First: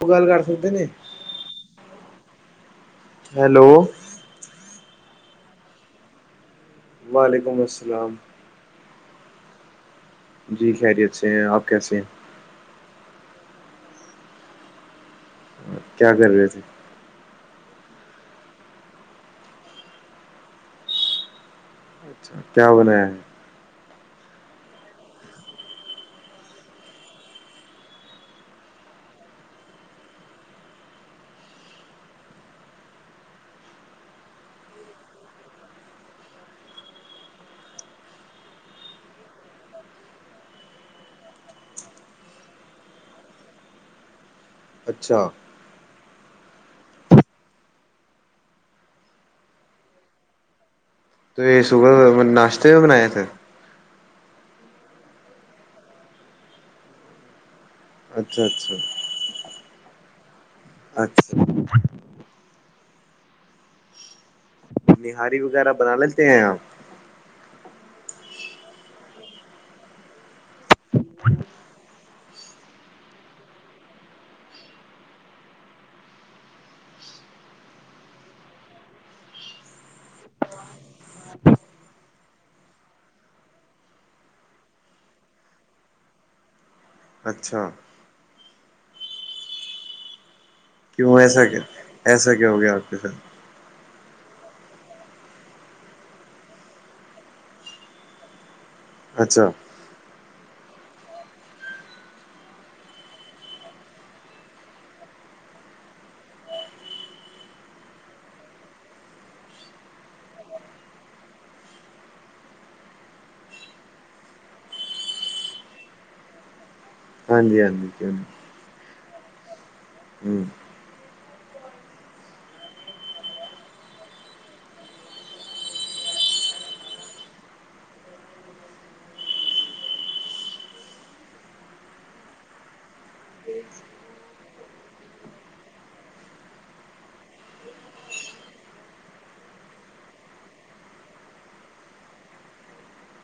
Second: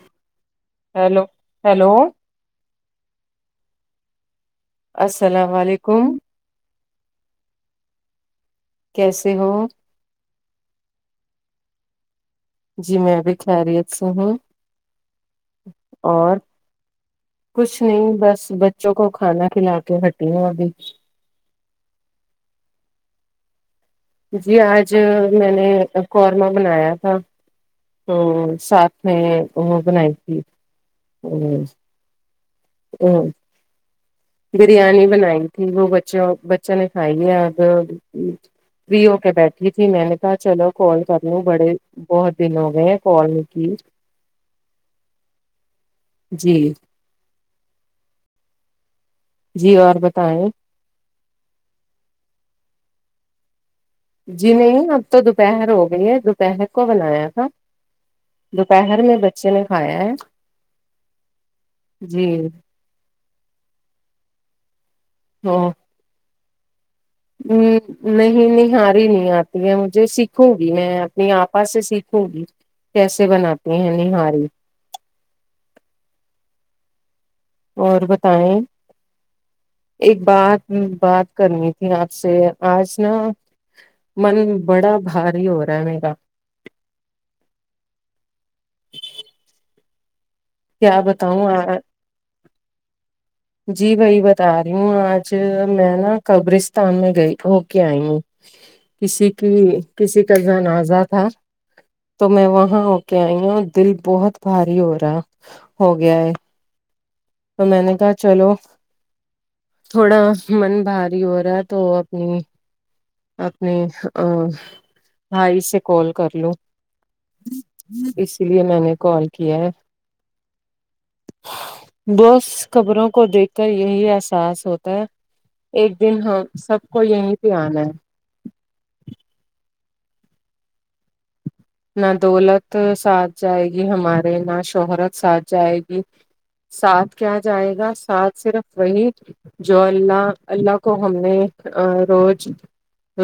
وہ گال کر سکتے ہیں [unintelligible] ہیلو ہیلو ہیلو السلام علیکم وعلیکم السلام کیسے ہو جی خیریت سے ہیں آپ کیسے ہیں جی میں بھی خیریت سے ہوں ہیں کیا کر اور رہے تھے کچھ نہیں بس بچوں کو کھانا کھلا کے ہٹی ہوں ابھی اچھا کیا بنایا ہے جی آج میں نے قورمہ بنایا تھا تو ساتھ میں وہ بنائی تھی امم ہوں بریانی بنائی تھی وہ بچوں بچوں نے کھائی ہے اب فری ہو کے بیٹھی تھی میں نے کہا چلو کال کرلوں بڑے بہت دن ہو گئے ہیں کال نہیں کی اچھا جی جی اور بتائیں تو یہ صبح کو ناشتے بھی بنائے تھے جی نہیں اب تو دوپہر ہو گئی ہے دوپہر کو بنایا تھا اچھا اچھا دوپہر میں بچے نے کھایا ہے اچھا جی نہاری وغیرہ بنا لیتے ہیں آپ ہوں نہیں نہاری نہیں آتی ہے مجھے سیکھوں گی میں اپنی آپا سے سیکھوں گی کیسے بناتی ہیں نہاری اور بتائیں ایک بات بات کرنی تھی آپ سے آج نا من بڑا بھاری ہو رہا ہے میرا اچھا کیا کیوں ایسا بتاؤں کیا آ- ایسا کیا ہو گیا آپ کے ساتھ جی وہی بتا رہی ہوں آج میں نا قبرستان میں گئی ہو کے آئی ہوں کسی اچھا کی کسی کا جنازہ تھا تو میں وہاں ہو کے آئی ہوں دل بہت بھاری ہو رہا ہو گیا ہے تو میں نے کہا چلو تھوڑا من بھاری ہو رہا ہے تو اپنی اپنے آں بھائی سے کال کر لوں ہاں جی ہاں جی کیوں نہیں اس لیے میں نے کال کیا ہے ہوں بس قبروں کو دیکھ کر یہی احساس ہوتا ہے ایک دن ہم سب کو یہیں پہ آنا ہے نہ دولت ساتھ جائے گی ہمارے نہ شہرت ساتھ جائے گی ساتھ کیا جائے گا ساتھ صرف وہی جو اللہ اللہ کو ہم نے روز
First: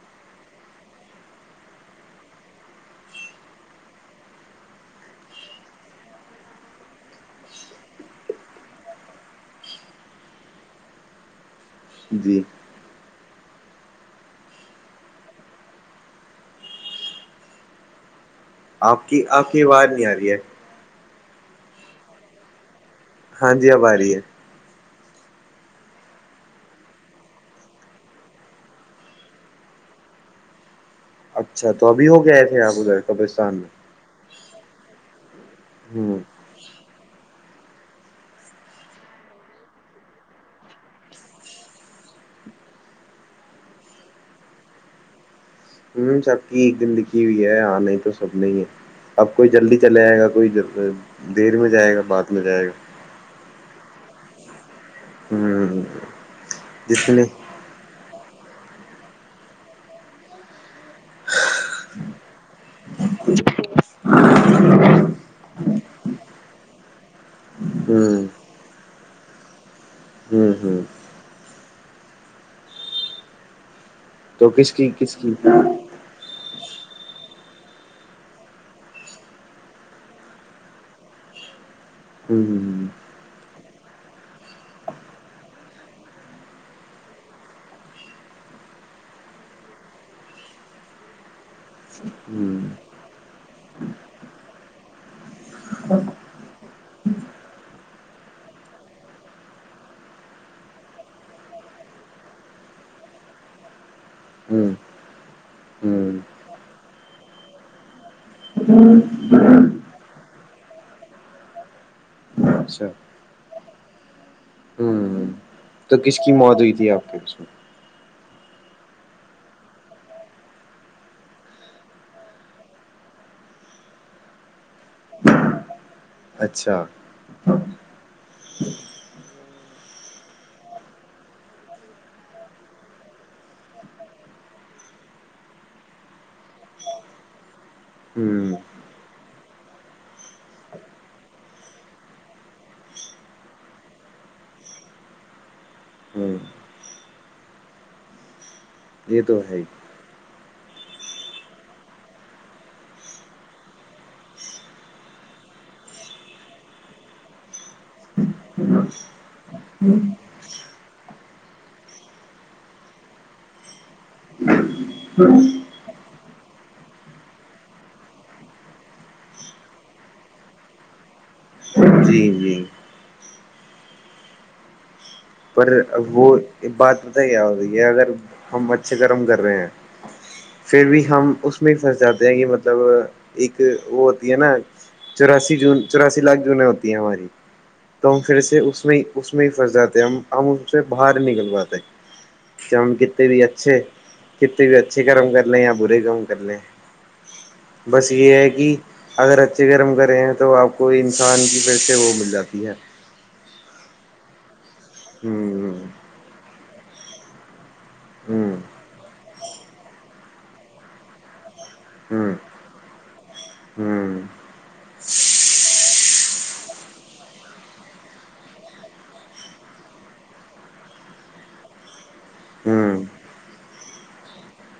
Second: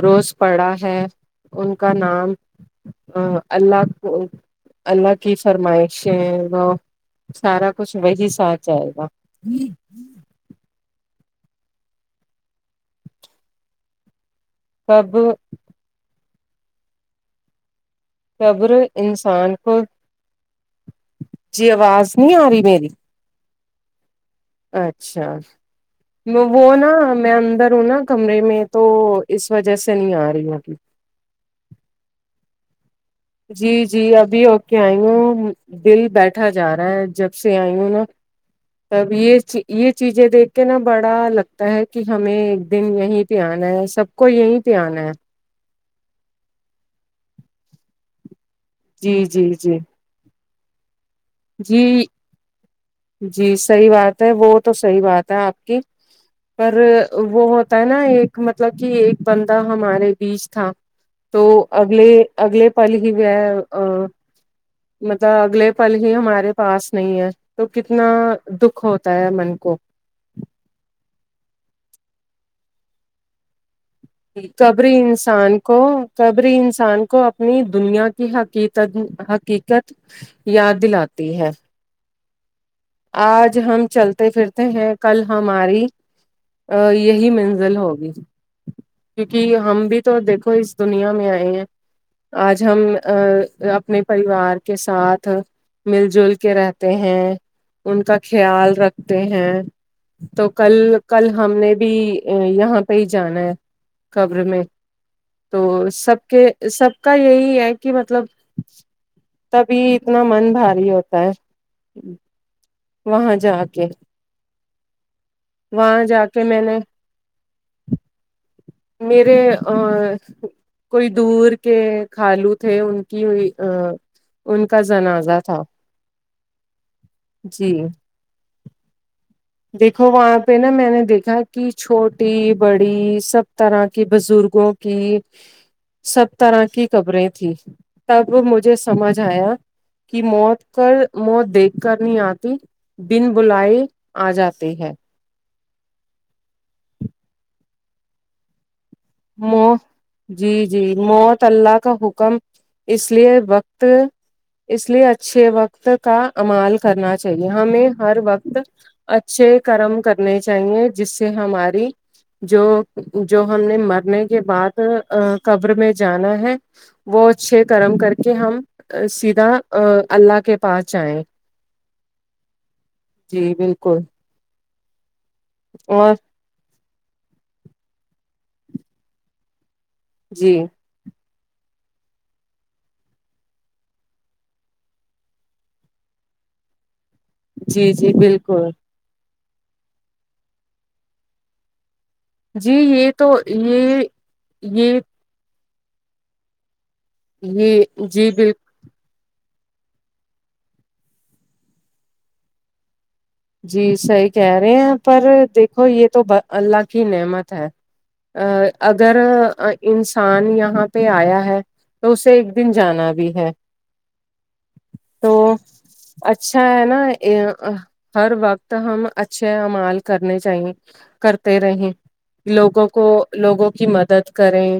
روز پڑا ہے ان کا نام آں اللہ کو اللہ کی فرمائشیں وہ سارا کچھ وہی ساتھ جائے گا جی قب قبر آپ کی آپ انسان کی کو آواز نہیں آ رہی ہے جی آواز نہیں آ رہی میری ہاں جی آب آ رہی ہے اچھا وہ نا میں اندر ہوں نا کمرے میں تو اس وجہ سے نہیں آ رہی ہوں گیی اچھا تو ابھی ہو کے آے تھے آپ ادھر قبرستان جی میں جی ابھی ہوکے آئی ہوں دل ہ بیٹھا جا رہا ہے جب سے آئی ہوں نا تب یہ یہ چیزیں دیکھ کے نا بڑا لگتا ہے کہ ہمیں ایک دن یہیں پے انا ہے سب کو یہی پے انا ہے سب کی زندگی بھی ہے آ نہیں تو سب نہیں ہے جی اب جی کوئی جلدی جی چلے جائے گا کوئی دیر میں جائے گا جی بعد میں جائے گا جی صحیح بات ہے وہ تو صحیح بات ہے آپ کی ہ پر جس نے وہ ہوتا ہے نا ایک مطلب کہ ایک بندہ ہمارے بیچ تھا تو اگلے اگلے پل ہی گیا ا مطلب اگلے پل یہ ہمارے پاس نہیں ہے تو کتنا ہ دکھ ہوتا ہے من کو ہوں ہوں تو کس کی قبری کس کی ہ انسان کو قبری انسان کو اپنی دنیا کی حقیقت حقیقت یاد دلاتی ہے ہوں آج ہم چلتے پھرتے ہیں کل ہماری یہی منزل ہوگی کیونکہ ہم بھی تو دیکھو اس دنیا میں آئے ہیں آج ہم اپنے پریوار کے ساتھ مل جل کے رہتے ہیں ان کا خیال رکھتے ہیں تو کل کل ہم نے بھی یہاں پہ ہی جانا ہے خبر میں ہ تو ہ سب کے سب کا یہی ہے کہ مطلب تبھی اتنا من بھاری ہوتا ہے وہاں جا کے ہوں تو وہاں کس جا کی کے موت میں ہوئی نے تھی آپ کے اس میں میرے ا کوئی دور کے قالو تھے ان کی ہوئی ان کا جنازہ تھا اچھا جی دیکھو وہاں پہ نا میں نے دیکھا کہ چھوٹی بڑی سب طرح کے بزرگوں کہ سب طرح کی خبریں تھی ہ تب مجھے سمجھ آیا کی موت کر موت دیکھ کر نہیں آتی دن بلائے آ جاتی ہے ہوں یہ تو ہے ہی۔ موت جی جی موت اللہ کا حکم اس لیے وقت اس لیے اچھے وقت کا امال کرنا چاہیے ہمیں ہر وقت اچھے کرم کرنے چاہیے جس سے ہماری جو جو ہم نے مرنے کے بعد قبر میں جانا ہے وہ اچھے کرم کر کے ہم سیدھا اللہ کے پاس جائیں جی جی جی بالکل پر اور وہ بات نہی ہی ابھی اگر ہم اچھے کرم کر رہے ہیں جی پھر بھی ہم اس میں پھنس جاتے ہیں کہ مطلب ایک وہ ہوتی ہے نا چوراسی جون چوراسی لاکھ جونیں ہوتی ہیں ہماری جی جی تو ہم پھر سے بالکل اس میں اس میں ہی پھنس جاتے ہم ہم اس سے باہر نہی نکل پاتے جی تو ہم یہ کتے تو بھی اچھے یہ کتے بھی یہ اچھے کرم کر لیں یا برے کام کر لیں یہ بس جی یہ ہے بالکل کہ اگر اچھے کرم کریں ہیں تو آپ کو انسان کی فرش سے وہ مل جاتی ہے جی صحیح کہہ رہے ہیں پر ہوں دیکھو یہ تو اللہ کی نعمت ہے ا ہوں اگر انسان یہاں پہ آیا ہے تو اسے ہوں ایک دن جانا بھی ہے ہوں تو اچھا ہے نا اے ہر وقت ہم اچھے اعمال کرنے چاہیے کرتے رہیں لوگوں ہوں کو لوگوں کی مدد کریں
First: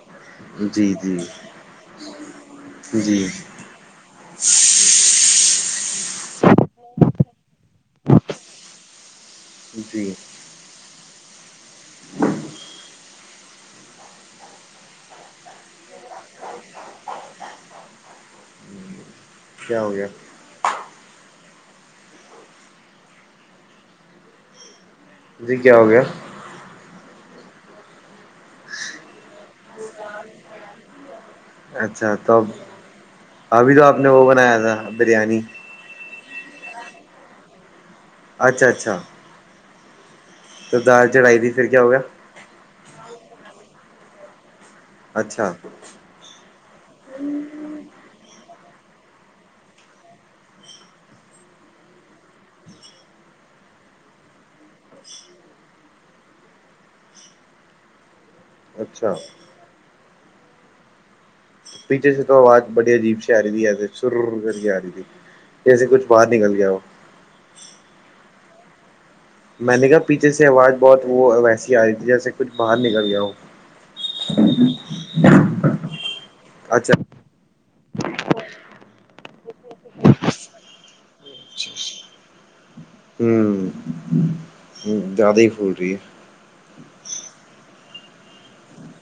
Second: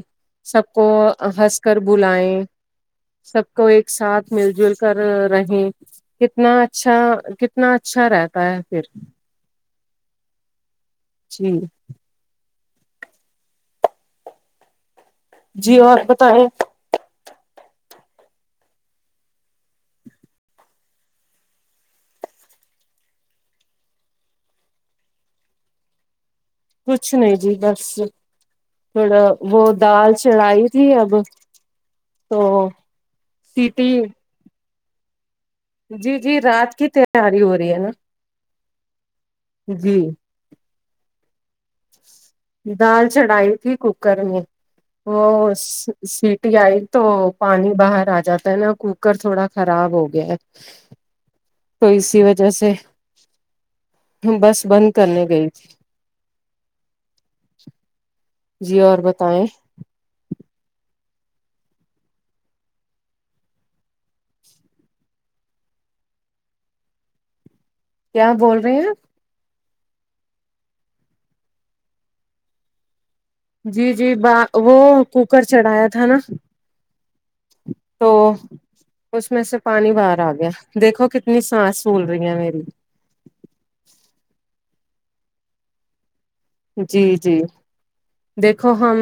سب کو جی جی ہنس کر بلائیں جی سب کو ایک ساتھ مل جل کر رہیں کتنا اچھا کتنا اچھا رہتا ہے پھر جی جی جی اور بتائیں کیا ہو گیا جی کیا ہو گیا کچھ نہیں جی بس تھوڑا وہ دال چڑھائی تھی اب اچھا تب تو ابھی تو سیٹی آپ نے وہ بنایا تھا بریانی جی جی رات کی تیاری ہو رہی ہے نا اچھا اچھا جی تو دال چڑھائی تھی پھر کیا ہوگیا دال چڑھائی تھی کوکر میں وہ اچھا سسی ٹی آئی تو پانی باہر آ جاتا ہے نا کوکر تھوڑا خراب ہو گیا ہے تو اسی وجہ سے بس بند کرنے گئی تھی جی اور اچھا بتائیں پیچھے سے تو آواز بڑی عجیب سے آ رہی تھی سرر کرکے آ رہی تھی جیسے کچھ باہر نکل گیا ہو کیا بول رہے ہیں آپ میں نے کہا پیچھے سے آواز بہت وہ ویسی آ رہی تھی جیسے کچھ باہر نکل گیا ہو جی جی ب وہ کوکر چڑھایا تھا نا اچھا تو اس میں سے پانی باہر آ گیا دیکھو کتنی سانس پھول رہی ہے میری ہوں ہ زیادہ ہی پھول رہی ہے جی جی دیکھو ہم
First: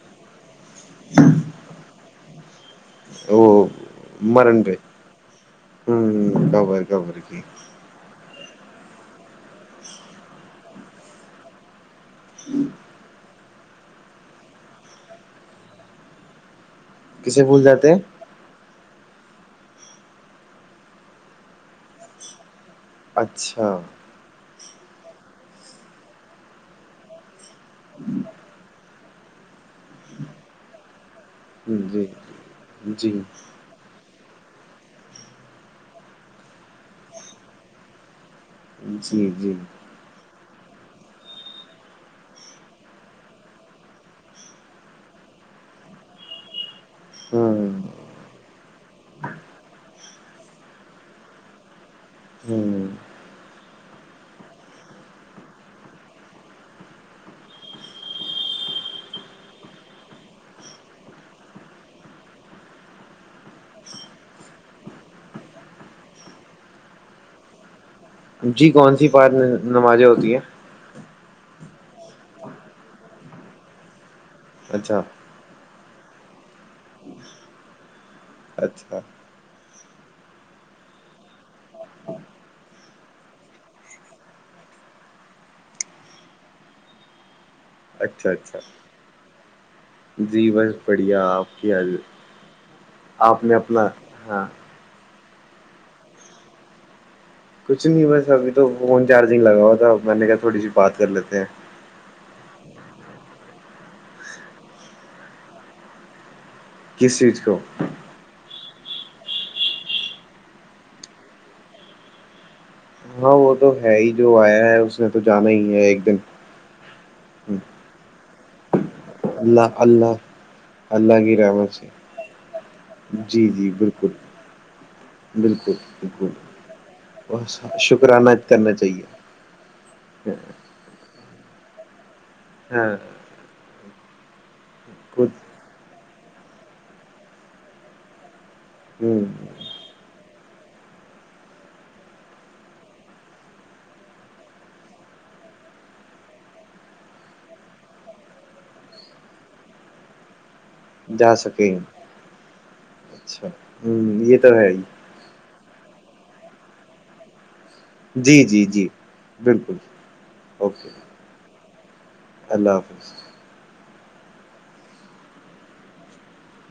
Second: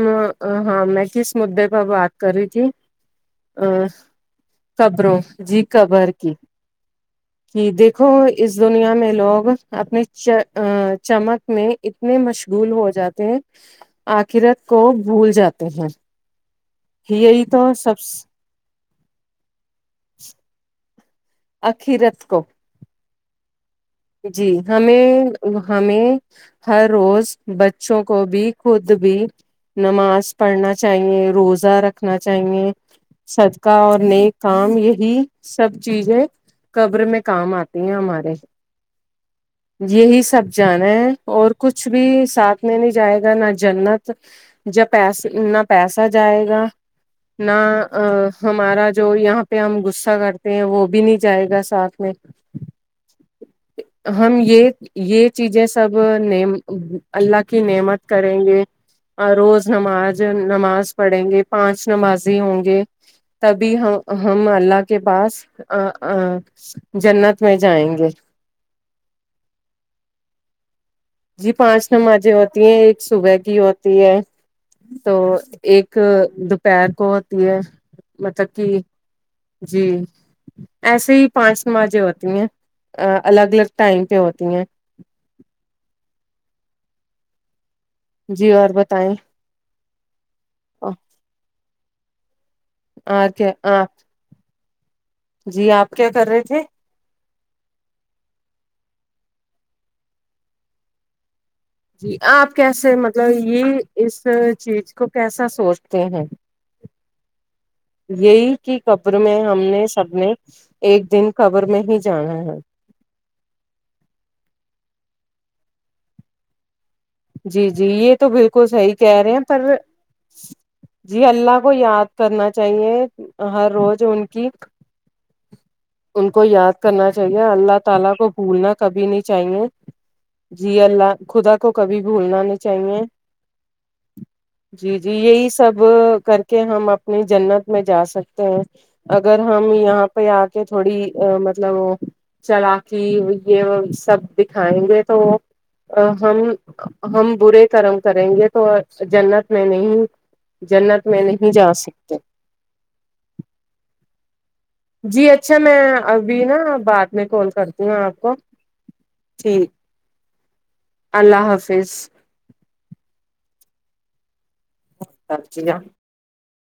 ہاں میں کس مدے پر بات کر رہی تھی ہے وہ ا مرن پہ قبروں جی قبر کی ہوں کور کور کی دیکھ دیکھو اس دنیا میں لوگ اپنی چہ چمک میں اتنے مشغول ہو جاتے ہیں آخرت کو بھول جاتے ہیں کسے یہی بھول تو جاتے سب ہیں آخرت کو اچھا جی ہمیں ہمیں ہر روز بچوں کو بھی خود بھی نماز پڑھنا چاہیے روزہ جی رکھنا چاہیے جی سد کا اور نیک کام یہی سب چیزیں قبر میں کام آتی ہیں ہمارے جی جی یہی سب جانے ہیں اور کچھ بھی ساتھ میں نہیں جائے گا نہ جنت جب پیس نہ پیسہ جائے گا نہ ہاں ا ہمارا جو یہاں پہ ہم غصہ کرتے ہیں وہ بھی نہیں جائے گا ساتھ میں ہوں ہم یہ یہ چیزیں سب ن اللہ کی نعمت کریں گے روز نماز نماز پڑھیں گے پانچ نمازی ہوں گے تبھی ہم ہم اللہ کے پاس ا جنت میں جائیں گے جی کون سی بات نمازیں ہوتی ہے جی پانچ نمازیں ہوتی ہیں ایک صبح کی ہوتی ہے اچھا تو ایک دوپہر کو ہوتی ہے مطلب کہ اچھا جی ایسے ہی پانچ نمازے ہوتی ہیں الگ الگ ٹائم پہ ہوتی ہیں اچھا جی اچھا اور بتائیں جی بس بڑھیا آپ کی حض آپ کیا نے اپنا آپ ہاں جی آپ کیا کر رہے تھے کچھ نہیں بس ابھی تو فون چارجنگ لگا ہوا تھا میں نے کہا تھوڑی سی بات کر لیتے ہیں جی آپ کیسے مطلب یہ اس چیز کو کیسا سوچتے ہیں کیس چیز کو یہی کہ قبر میں ہم نے سب نے ایک دن قبر میں ہی جانا ہے ہاں وہ تو ہے ہی جو آیا ہے اس نے تو جانا ہی ہے ایک دن جی جی یہ تو بالکل صحیی کہہ رہے ہیں پر اللہ اللہ جی کی اللہ کو رحمت سے یاد کرنا چاہیے جی جی ہر روز بالکل ان کی بالکل ان بالکل کو یاد کرنا چاہیے بس اللہ تعالی کو شکرانہ کرنا بھولنا چاہیے کبھی نہیں چاہیے [inaudible] جی اللہ خدا کو کبھی بھولنا نہیں ہاں چاہیے جی جی خود یہی سب کر کے ہم اپنی جنت میں جا سکتے ہیں ہ اگر ہم یہاں پہ آ کے تھوڑی مطلب چلاکی یہ سب دکھائیں گے تو ہم ہم برے کرم کریں گے تو جنت میں نہیں جنت میں جا نہیں سکے سکتے اچھا ہمم یہ تو ہے جی اچھا میں ابھی نا بعد میں کال کرتی آپ کو جی جی جی ٹھیک بالکل اوکے اللہ حافظ اللہ حافظ [unintelligible]